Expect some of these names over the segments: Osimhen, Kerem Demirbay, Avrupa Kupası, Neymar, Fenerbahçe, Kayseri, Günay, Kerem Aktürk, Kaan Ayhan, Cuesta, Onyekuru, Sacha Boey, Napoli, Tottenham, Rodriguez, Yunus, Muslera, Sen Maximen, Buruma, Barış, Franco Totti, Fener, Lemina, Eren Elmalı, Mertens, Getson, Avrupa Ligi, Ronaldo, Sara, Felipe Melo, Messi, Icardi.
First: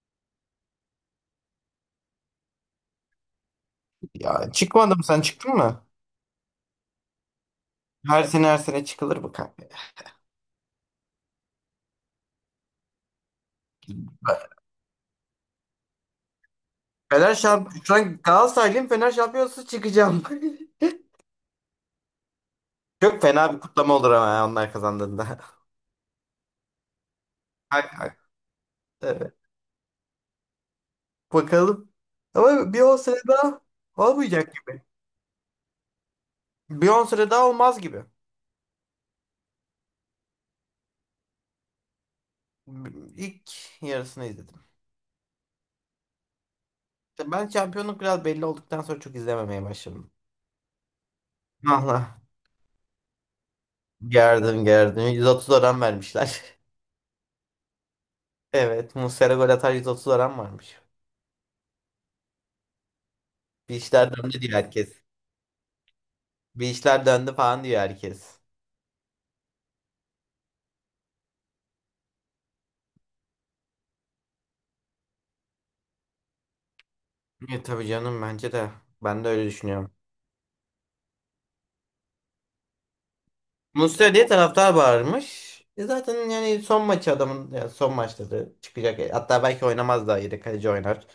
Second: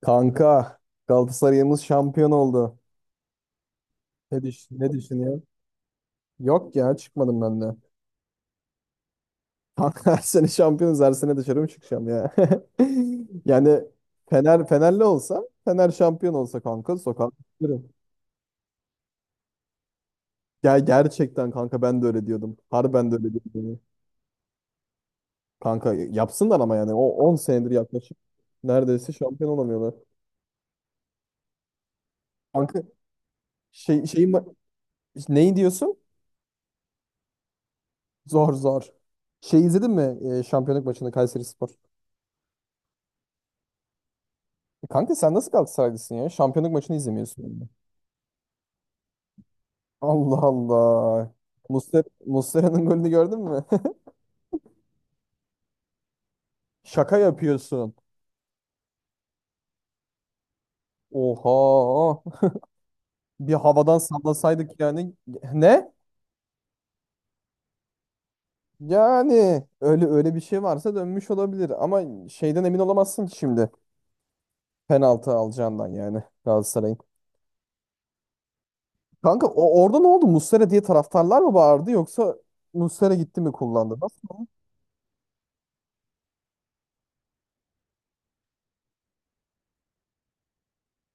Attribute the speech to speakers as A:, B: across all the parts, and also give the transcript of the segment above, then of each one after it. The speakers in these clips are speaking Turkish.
A: Kanka Galatasaray'ımız şampiyon oldu. Ne,
B: Ya
A: düş ne
B: çıkmadım sen
A: düşünüyorsun?
B: çıktın mı?
A: Yok ya çıkmadım ben de.
B: Her sene her sene çıkılır bu kanka.
A: Kanka her sene şampiyonuz, her sene dışarı mı çıkacağım ya? Yani
B: Bak,
A: Fenerli olsa, Fener şampiyon olsa kanka sokağa
B: Fener şamp
A: çıkarım.
B: şu an Galatasaraylıyım, Fener şampiyonası çıkacağım.
A: Ya gerçekten kanka ben de öyle diyordum. Harbiden de
B: Çok
A: öyle
B: fena bir
A: diyordum.
B: kutlama olur ama ya onlar kazandığında.
A: Kanka yapsınlar ama yani o 10 senedir
B: Ay, ay,
A: yaklaşık neredeyse
B: evet.
A: şampiyon olamıyorlar.
B: Bakalım. Ama bir
A: Kanka
B: on sene daha
A: şey, şey
B: olmayacak
A: ma-
B: gibi.
A: neyi diyorsun?
B: Bir on sene daha olmaz gibi.
A: Zor zor. Şey izledin mi şampiyonluk maçını Kayseri.
B: İlk yarısını izledim.
A: Kanka sen nasıl Galatasaraylısın ya? Şampiyonluk maçını
B: İşte
A: izlemiyorsun
B: ben
A: yani.
B: şampiyonluk biraz belli olduktan sonra çok izlememeye başladım.
A: Allah Allah.
B: Allah.
A: Muslera'nın golünü gördün mü?
B: Gerdim gerdim. 130 oran vermişler.
A: Şaka yapıyorsun.
B: Evet. Muslera gol atar 130 oran varmış.
A: Oha. Bir
B: Bir
A: havadan
B: işler döndü diye
A: sallasaydık
B: herkes.
A: yani. Ne?
B: Bir işler döndü falan diyor herkes.
A: Yani öyle öyle bir şey varsa dönmüş olabilir ama şeyden emin olamazsın ki şimdi, penaltı alacağından yani, Galatasaray'ın.
B: E tabii canım bence de. Ben de öyle
A: Kanka
B: düşünüyorum.
A: orada ne oldu? Muslera diye taraftarlar mı bağırdı yoksa Muslera gitti mi kullandı?
B: Muslera diye
A: Nasıl?
B: taraftar bağırmış. E zaten yani son maçı adamın ya son maçta da çıkacak. Hatta belki oynamaz, daha yedek kaleci oynar.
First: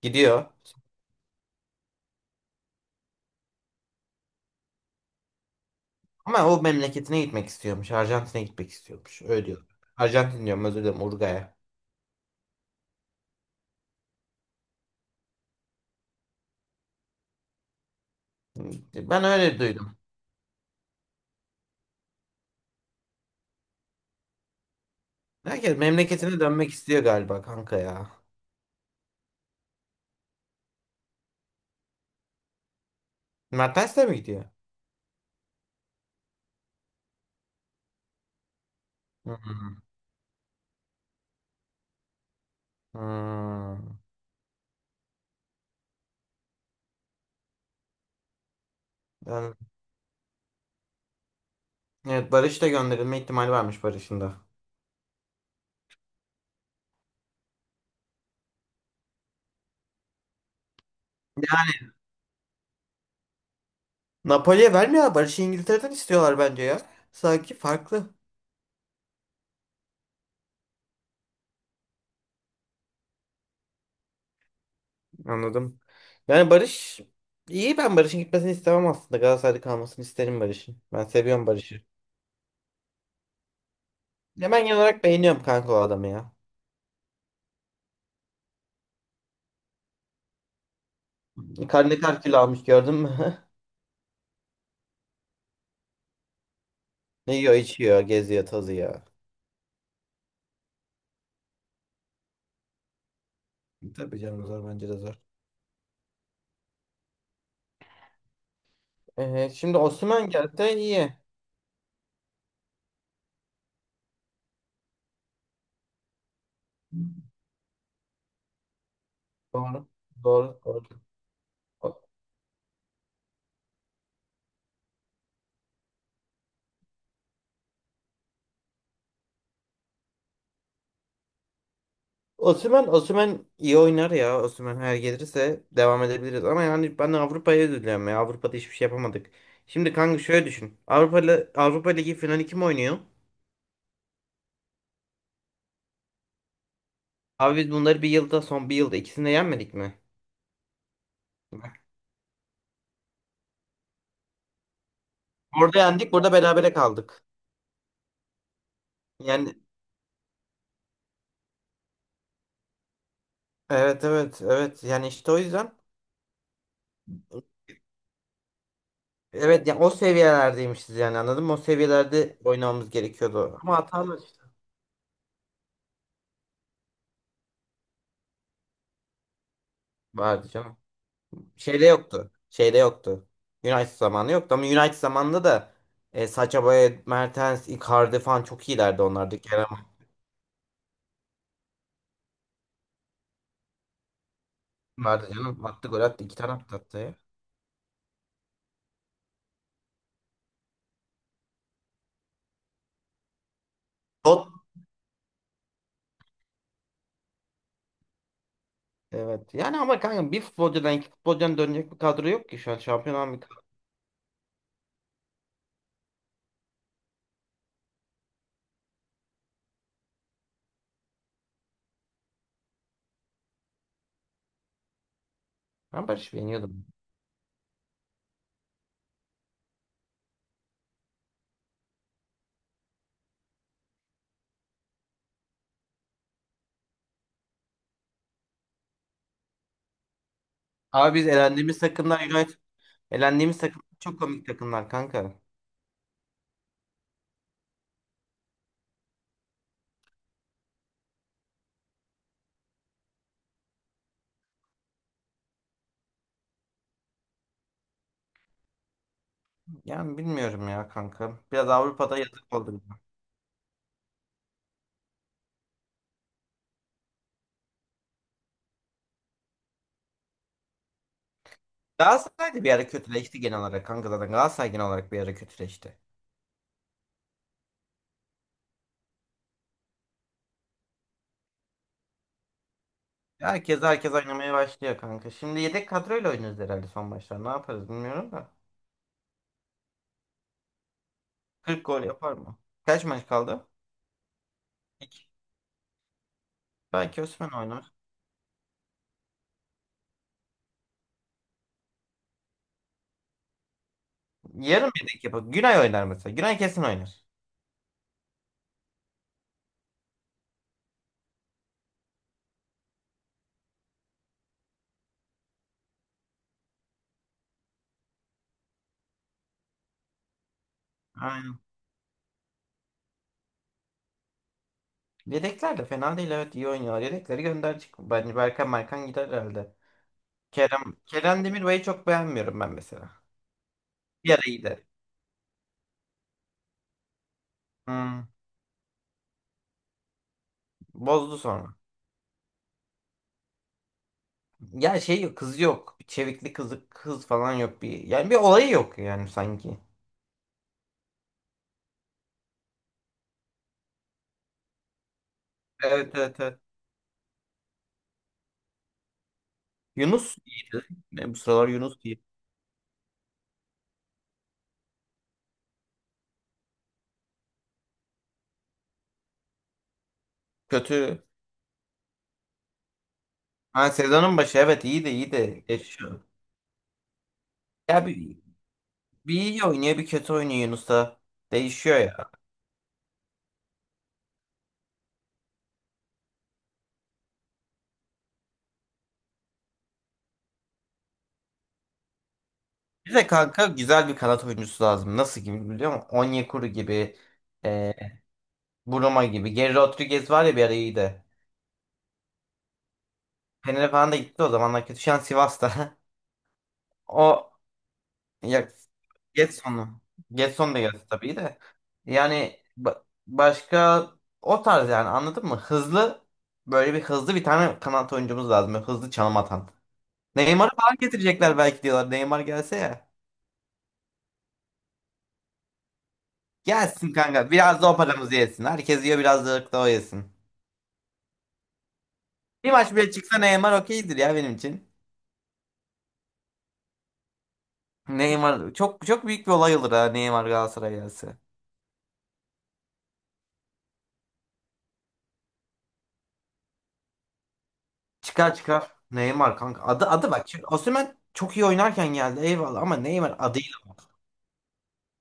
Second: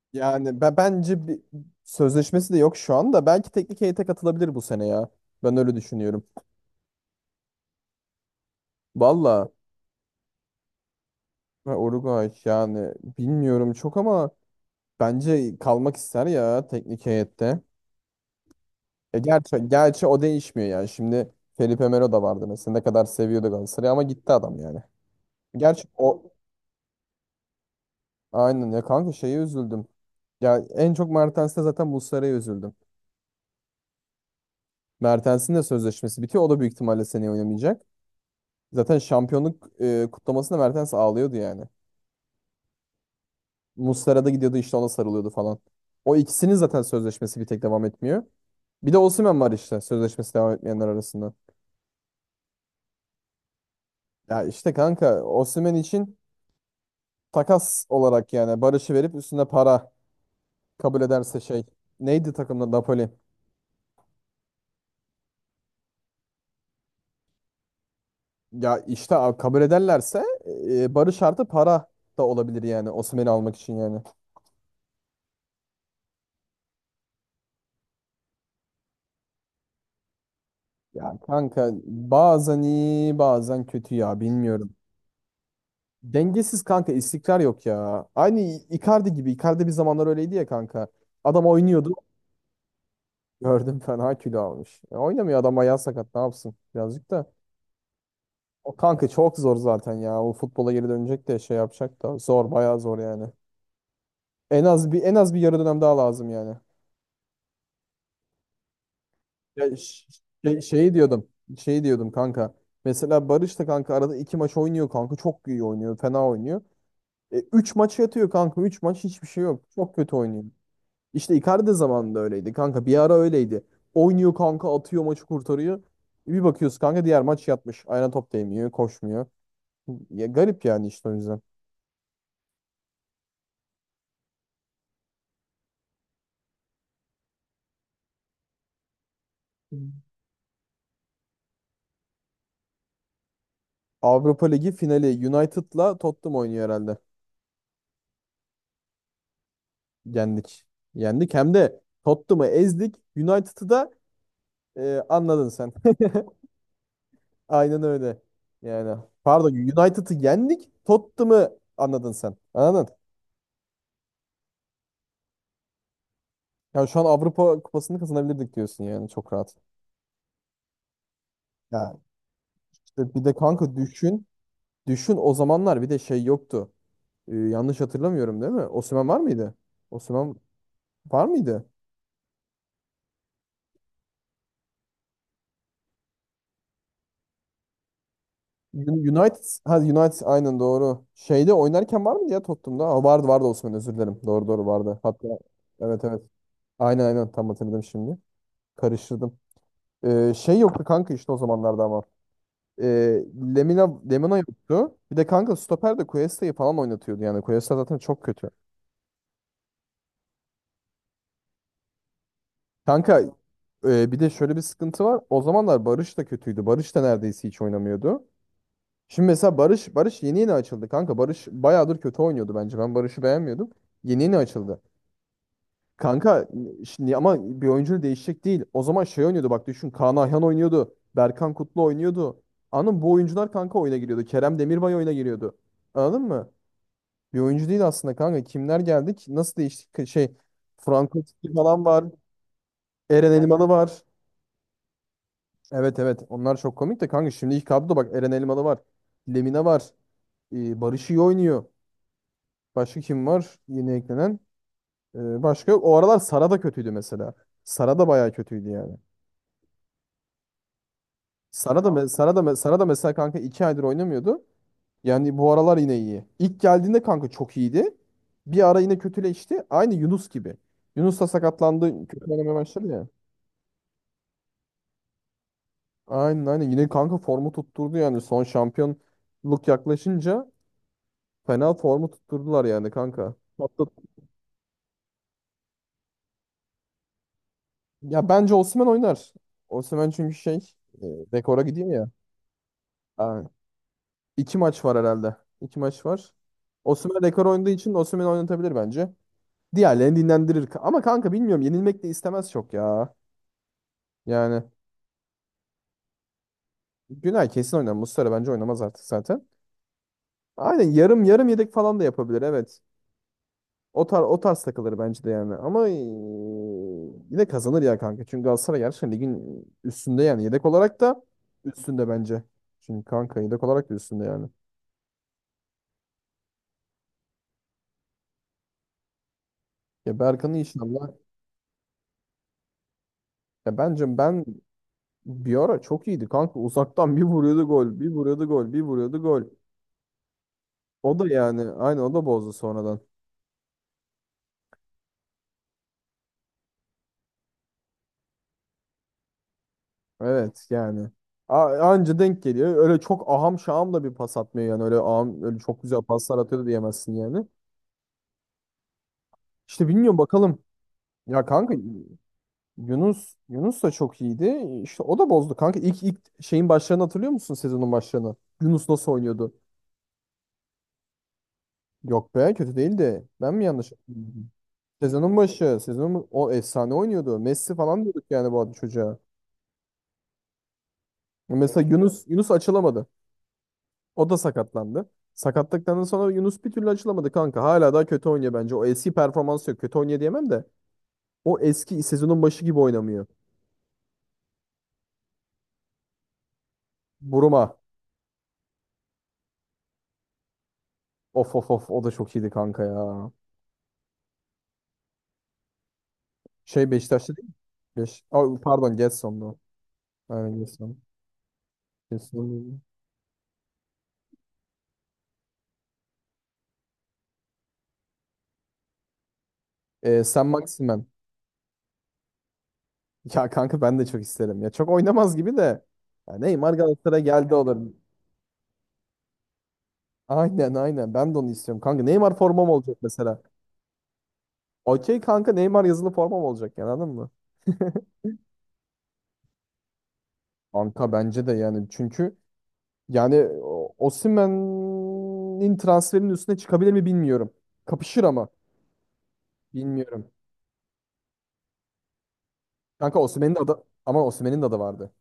B: Gidiyor.
A: Yani ben bence bir sözleşmesi de yok şu anda. Belki teknik heyete katılabilir bu sene ya. Ben öyle düşünüyorum.
B: Ama o memleketine gitmek istiyormuş. Arjantin'e gitmek istiyormuş. Öyle
A: Valla,
B: diyor. Arjantin diyorum, özür dilerim, Uruguay'a.
A: ha, Uruguay yani bilmiyorum çok, ama bence kalmak ister ya teknik heyette. E
B: Ben öyle
A: gerçi,
B: duydum.
A: gerçi o değişmiyor yani. Şimdi Felipe Melo da vardı mesela. Ne kadar seviyordu Galatasaray'ı ama gitti adam yani.
B: Herkes
A: Gerçi o,
B: memleketine dönmek istiyor galiba kanka ya.
A: aynen ya kanka, şeye üzüldüm. Ya en çok Mertens'te, zaten Muslera'ya üzüldüm.
B: Mertens de mi gidiyor?
A: Mertens'in de sözleşmesi bitiyor. O da büyük ihtimalle seneye oynamayacak. Zaten şampiyonluk
B: Hmm.
A: kutlamasında Mertens ağlıyordu yani.
B: Hmm.
A: Muslera da gidiyordu işte, ona sarılıyordu falan. O ikisinin zaten sözleşmesi bir tek devam etmiyor. Bir de Osimhen var
B: Ben-
A: işte, sözleşmesi devam etmeyenler arasında.
B: evet Barış da gönderilme ihtimali varmış, Barış'ın da.
A: Ya işte kanka, Osimhen için takas olarak yani Barış'ı verip üstüne para kabul ederse şey.
B: Yani
A: Neydi takımda, Napoli?
B: Napoli'ye vermiyor ya. Barış'ı İngiltere'den istiyorlar bence ya. Sanki farklı.
A: Ya işte kabul ederlerse Barış artı para da olabilir yani, Osimhen'i almak için yani.
B: Anladım. Yani Barış iyi, ben Barış'ın gitmesini istemem aslında. Galatasaray'da kalmasını isterim Barış'ın. Ben
A: Ya
B: seviyorum
A: kanka,
B: Barış'ı.
A: bazen iyi bazen kötü ya,
B: Ya ben
A: bilmiyorum.
B: genel olarak beğeniyorum kanka o adamı ya.
A: Dengesiz kanka, istikrar yok ya. Aynı Icardi gibi. Icardi bir zamanlar öyleydi ya kanka. Adam oynuyordu.
B: Karne kar kilo almış, gördün mü?
A: Gördüm, fena kilo almış. Oynamıyor adam, ayağı sakat, ne yapsın birazcık da.
B: Ne yiyor, içiyor, geziyor,
A: O
B: tozuyor.
A: kanka çok zor zaten ya. O futbola geri dönecek de şey yapacak da, zor, bayağı zor yani.
B: Tabii canım,
A: En
B: zor
A: az
B: bence de
A: bir en
B: zor.
A: az bir yarı dönem daha lazım yani. Ya,
B: Şimdi
A: ş-
B: Osimhen gelse
A: Şeyi
B: iyi.
A: diyordum. Şey diyordum kanka. Mesela Barış da kanka arada iki maç oynuyor kanka. Çok iyi oynuyor. Fena oynuyor. Üç maç yatıyor kanka. Üç maç hiçbir şey yok.
B: Doğru.
A: Çok kötü oynuyor.
B: Doğru. Doğru.
A: İşte Icardi zamanında öyleydi kanka. Bir ara öyleydi. Oynuyor kanka, atıyor, maçı kurtarıyor. Bir bakıyoruz kanka, diğer maç yatmış. Ayağına top değmiyor, koşmuyor. Ya garip yani işte, o yüzden.
B: Osimhen, Osimhen iyi oynar ya. Osimhen her gelirse devam edebiliriz. Ama yani ben Avrupa'ya üzülüyorum ya. Avrupa'da hiçbir şey yapamadık. Şimdi kanka şöyle düşün. Avrupa Ligi finali kim oynuyor?
A: Avrupa Ligi finali United'la Tottenham oynuyor herhalde.
B: Abi biz bunları bir yılda son bir yılda ikisini de yenmedik mi?
A: Yendik. Yendik, hem de
B: Bak,
A: Tottenham'ı ezdik. United'ı da anladın sen.
B: orada yendik, burada berabere kaldık.
A: Aynen öyle. Yani pardon,
B: Yani
A: United'ı yendik. Tottenham'ı anladın sen. Anladın?
B: evet, evet, evet. Yani işte o yüzden
A: Yani şu an Avrupa Kupası'nı kazanabilirdik diyorsun yani, çok rahat.
B: evet, yani o seviyelerdeymişiz, yani anladın mı? O
A: Ya
B: seviyelerde oynamamız
A: işte bir de
B: gerekiyordu.
A: kanka
B: Ama hatamız
A: düşün.
B: işte
A: Düşün, o zamanlar bir de şey yoktu. Yanlış hatırlamıyorum değil mi? Osimhen var mıydı? Osimhen
B: vardı canım.
A: var mıydı?
B: Şeyde yoktu. Şeyde yoktu. United zamanı yoktu ama United zamanında da Sacha Boey, Mertens, Icardi falan çok iyilerdi onlarda.
A: United,
B: Kerem
A: ha
B: Aktürk
A: United aynen doğru. Şeyde oynarken var mıydı ya, Tottenham'da? Vardı vardı, Osimhen, özür dilerim. Doğru doğru, vardı. Hatta
B: vardı canım. Attı, gol
A: evet evet.
B: attı. İki tane attı hatta
A: Aynen
B: ya.
A: aynen, tam hatırladım şimdi. Karıştırdım. Şey yoktu kanka işte o zamanlarda ama. Ee, Lemina
B: Tot.
A: yoktu. Bir de kanka stoper de Cuesta'yı falan oynatıyordu yani. Cuesta zaten çok kötü.
B: Evet. Yani ama kanka bir futbolcudan, iki futbolcudan dönecek bir kadro yok ki şu an. Şampiyon
A: Kanka
B: olan bir kadro.
A: bir de şöyle bir sıkıntı var. O zamanlar Barış da kötüydü. Barış da neredeyse hiç oynamıyordu. Şimdi mesela Barış yeni yeni açıldı kanka. Barış bayağıdır kötü oynuyordu bence. Ben Barış'ı beğenmiyordum. Yeni yeni açıldı.
B: Ben Barış
A: Kanka
B: beğeniyordum.
A: şimdi ama bir oyuncu değişecek değil. O zaman şey oynuyordu, bak düşün. Kaan Ayhan oynuyordu. Berkan Kutlu oynuyordu. Anladın mı? Bu oyuncular kanka oyuna giriyordu. Kerem Demirbay oyuna giriyordu. Anladın mı? Bir oyuncu değil aslında kanka. Kimler geldik? Nasıl değişti? Şey,
B: Abi
A: Franco
B: biz
A: Totti
B: elendiğimiz
A: falan var.
B: takımlar United.
A: Eren
B: Elendiğimiz
A: Elmalı
B: takım
A: var.
B: çok komik takımlar kanka.
A: Evet evet, onlar çok komik de kanka, şimdi ilk kadroda bak, Eren Elmalı var. Lemina var. Barış iyi oynuyor. Başka kim var yeni eklenen? Başka yok. O aralar Sara da kötüydü mesela. Sara da bayağı kötüydü yani.
B: Yani bilmiyorum ya kanka. Biraz Avrupa'da yazık oldu
A: Sara da
B: bize.
A: mesela kanka 2 aydır oynamıyordu. Yani bu aralar yine iyi. İlk geldiğinde kanka çok iyiydi. Bir ara yine kötüleşti. Aynı Yunus gibi. Yunus da sakatlandı. Kötü
B: Galatasaray
A: oynamaya
B: da bir ara
A: başladı ya.
B: kötüleşti genel olarak kanka zaten. Galatasaray genel olarak bir ara kötüleşti.
A: Aynen aynen. Yine kanka formu tutturdu yani. Son şampiyonluk yaklaşınca fena formu tutturdular yani kanka.
B: Herkes
A: Hatta,
B: herkes oynamaya başlıyor kanka. Şimdi yedek kadroyla oynuyoruz herhalde son maçlar. Ne yaparız
A: ya
B: bilmiyorum da.
A: bence Osimhen oynar. Osimhen çünkü e, rekora
B: 40
A: gidiyor
B: gol
A: ya.
B: yapar mı? Kaç maç
A: Ha,
B: kaldı?
A: iki maç var
B: İki.
A: herhalde. İki maç var. Osimhen
B: Belki
A: rekor
B: Osman
A: oynadığı
B: oynar.
A: için Osimhen'i oynatabilir bence. Diğerlerini dinlendirir. Ama kanka bilmiyorum, yenilmek de istemez çok ya. Yani
B: Yarım yedek yapar. Günay oynar mesela. Günay kesin oynar.
A: Günay kesin oynar. Muslera bence oynamaz artık zaten. Aynen, yarım yarım yedek falan da yapabilir, evet. O tarz takılır bence de yani. Ama yine kazanır ya kanka. Çünkü Galatasaray gerçekten ligin üstünde yani. Yedek olarak da
B: Aynen.
A: üstünde bence. Çünkü kanka yedek olarak da üstünde yani.
B: Yedekler de fena değil, evet, iyi oynuyorlar. Yedekleri gönderecek. Bence Berkan gider herhalde.
A: Ya Berkan'ı
B: Kerem,
A: inşallah.
B: Kerem Demirbay'ı çok beğenmiyorum ben mesela.
A: Ya bence
B: Bir ara
A: ben,
B: iyiydi.
A: bir ara çok iyiydi kanka. Uzaktan bir vuruyordu gol, bir
B: Hmm,
A: vuruyordu gol, bir vuruyordu gol. O da
B: bozdu sonra.
A: yani, aynı, o da bozdu sonradan.
B: Ya şey yok, kız yok. Bir çevikli kızı, kız falan yok bir. Yani bir olayı yok yani sanki.
A: Evet yani. Anca denk geliyor. Öyle çok aham şaham da bir pas atmıyor yani. Öyle aham, öyle çok güzel
B: Evet,
A: paslar
B: evet, evet.
A: atıyordu diyemezsin yani. İşte bilmiyorum,
B: Yunus
A: bakalım.
B: iyiydi. Ne, bu
A: Ya
B: sıralar
A: kanka,
B: Yunus iyi.
A: Yunus da çok iyiydi. İşte o da bozdu kanka. İlk şeyin başlarını hatırlıyor musun, sezonun başlarını? Yunus nasıl oynuyordu?
B: Kötü.
A: Yok be, kötü değildi. Ben mi
B: Ha,
A: yanlış
B: sezonun
A: hatırlıyorum?
B: başı evet, iyiydi iyiydi. Geçiyor.
A: Sezonun, o efsane oynuyordu. Messi falan
B: Ya
A: diyorduk
B: bir,
A: yani bu adı çocuğa.
B: bir iyi oynuyor bir kötü oynuyor Yunus da
A: Mesela
B: değişiyor
A: Yunus
B: ya.
A: Yunus açılamadı. O da sakatlandı. Sakatlıktan sonra Yunus bir türlü açılamadı kanka. Hala daha kötü oynuyor bence. O eski performansı yok. Kötü oynuyor diyemem de. O eski sezonun başı gibi
B: Bir
A: oynamıyor.
B: de kanka güzel bir kanat oyuncusu lazım. Nasıl gibi biliyor musun? Onyekuru gibi.
A: Buruma.
B: E, Buruma gibi. Geri Rodriguez var ya, bir ara iyiydi.
A: Of of of, o da çok iyiydi kanka ya.
B: Fener'e falan da gitti o zamanlar, kötü. Şu an Sivas'ta.
A: Şey, Beşiktaş'ta değil
B: O
A: mi?
B: Ya,
A: Pardon, Getson'du.
B: Getson'u.
A: Aynen,
B: Getson da
A: Getson.
B: geldi tabii de. Yani
A: Getson.
B: başka, o tarz yani anladın mı? Böyle bir hızlı bir tane kanat oyuncumuz lazım. Böyle hızlı çalım atan.
A: Sen
B: Neymar'ı falan
A: Maximen.
B: getirecekler belki diyorlar. Neymar gelse ya.
A: Ya kanka ben de çok isterim. Ya çok oynamaz gibi de. Ya Neymar
B: Gelsin
A: Galatasaray'a
B: kanka.
A: geldi, olur.
B: Biraz da o paramızı yesin. Herkes yiyor, biraz da o yesin.
A: Aynen aynen. Ben de onu istiyorum. Kanka Neymar formam
B: Bir maç
A: olacak
B: bile çıksa
A: mesela.
B: Neymar okeydir ya benim için.
A: Okey kanka, Neymar yazılı formam olacak, yani anladın mı?
B: Neymar çok çok büyük bir olay olur, ha Neymar Galatasaray'a
A: Kanka
B: gelse.
A: bence de, yani çünkü yani Osimhen'in transferinin üstüne çıkabilir mi bilmiyorum. Kapışır ama
B: Çıkar çıkar. Neymar kanka. Adı,
A: bilmiyorum.
B: adı bak. Şimdi Osimhen çok iyi oynarken geldi, eyvallah, ama
A: Kanka
B: Neymar
A: Osimhen'in
B: adıyla.
A: adı, ama Osimhen'in de adı vardı.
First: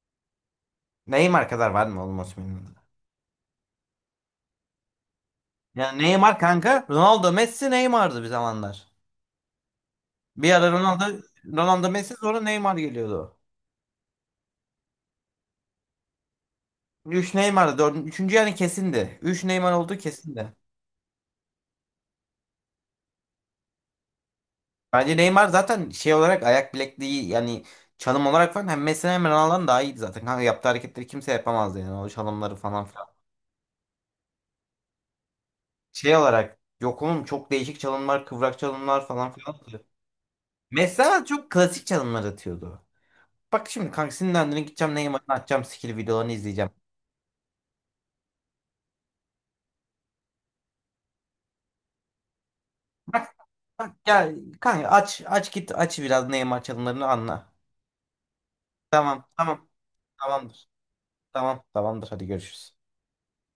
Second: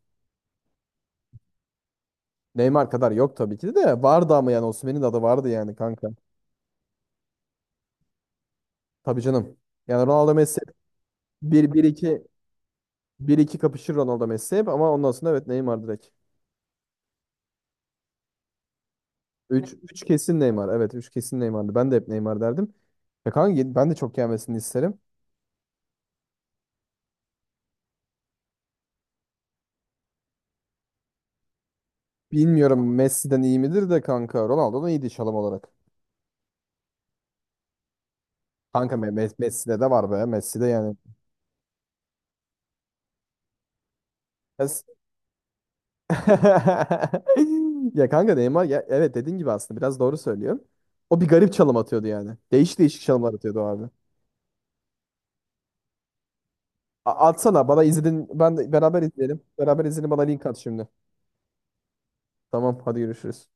B: Neymar kadar var mı oğlum Osimhen'in adı?
A: Neymar kadar yok tabii ki de vardı, ama yani Osimhen'in de adı vardı yani
B: Yani
A: kanka.
B: Neymar kanka. Ronaldo, Messi, Neymar'dı bir zamanlar.
A: Tabii canım. Yani Ronaldo
B: Bir
A: Messi
B: ara Ronaldo
A: bir, bir
B: Ronaldo Messi,
A: iki,
B: sonra Neymar
A: bir
B: geliyordu.
A: iki kapışır Ronaldo Messi hep ama ondan sonra evet, Neymar direkt.
B: Üç Neymar'dı. Üçüncü yani kesindi. Üç Neymar
A: üç
B: olduğu
A: üç kesin
B: kesindi.
A: Neymar. Evet, 3 kesin Neymar'dı. Ben de hep Neymar derdim. Ya kanka ben de çok gelmesini isterim.
B: Bence Neymar zaten şey olarak, ayak bilekliği yani, çalım olarak falan hem Messi hem Ronaldo'dan daha iyiydi zaten. Kanka yaptığı hareketleri kimse yapamazdı yani, o çalımları falan.
A: Bilmiyorum, Messi'den iyi midir de kanka, Ronaldo'dan iyiydi şalım olarak.
B: Şey olarak yok oğlum, çok değişik çalımlar, kıvrak
A: Kanka
B: çalımlar falan filan
A: Messi'de
B: atıyor.
A: de var be. Messi'de yani.
B: Mesela çok klasik çalımlar atıyordu. Bak şimdi kanka, sinirlendiğine
A: Yes.
B: gideceğim Neymar'ın, atacağım skill videolarını izleyeceğim.
A: Ya kanka Neymar ya, evet, dediğin gibi aslında biraz doğru söylüyorsun. O bir garip çalım atıyordu yani. Değişik değişik çalımlar
B: Bak
A: atıyordu o abi.
B: bak, gel kanka, aç aç git, aç biraz Neymar çalımlarını anla.
A: Atsana bana, izledin. Beraber
B: Tamam
A: izleyelim.
B: tamam
A: Beraber izleyelim, bana link at
B: tamamdır.
A: şimdi.
B: Tamam tamamdır, hadi görüşürüz.
A: Tamam hadi, görüşürüz.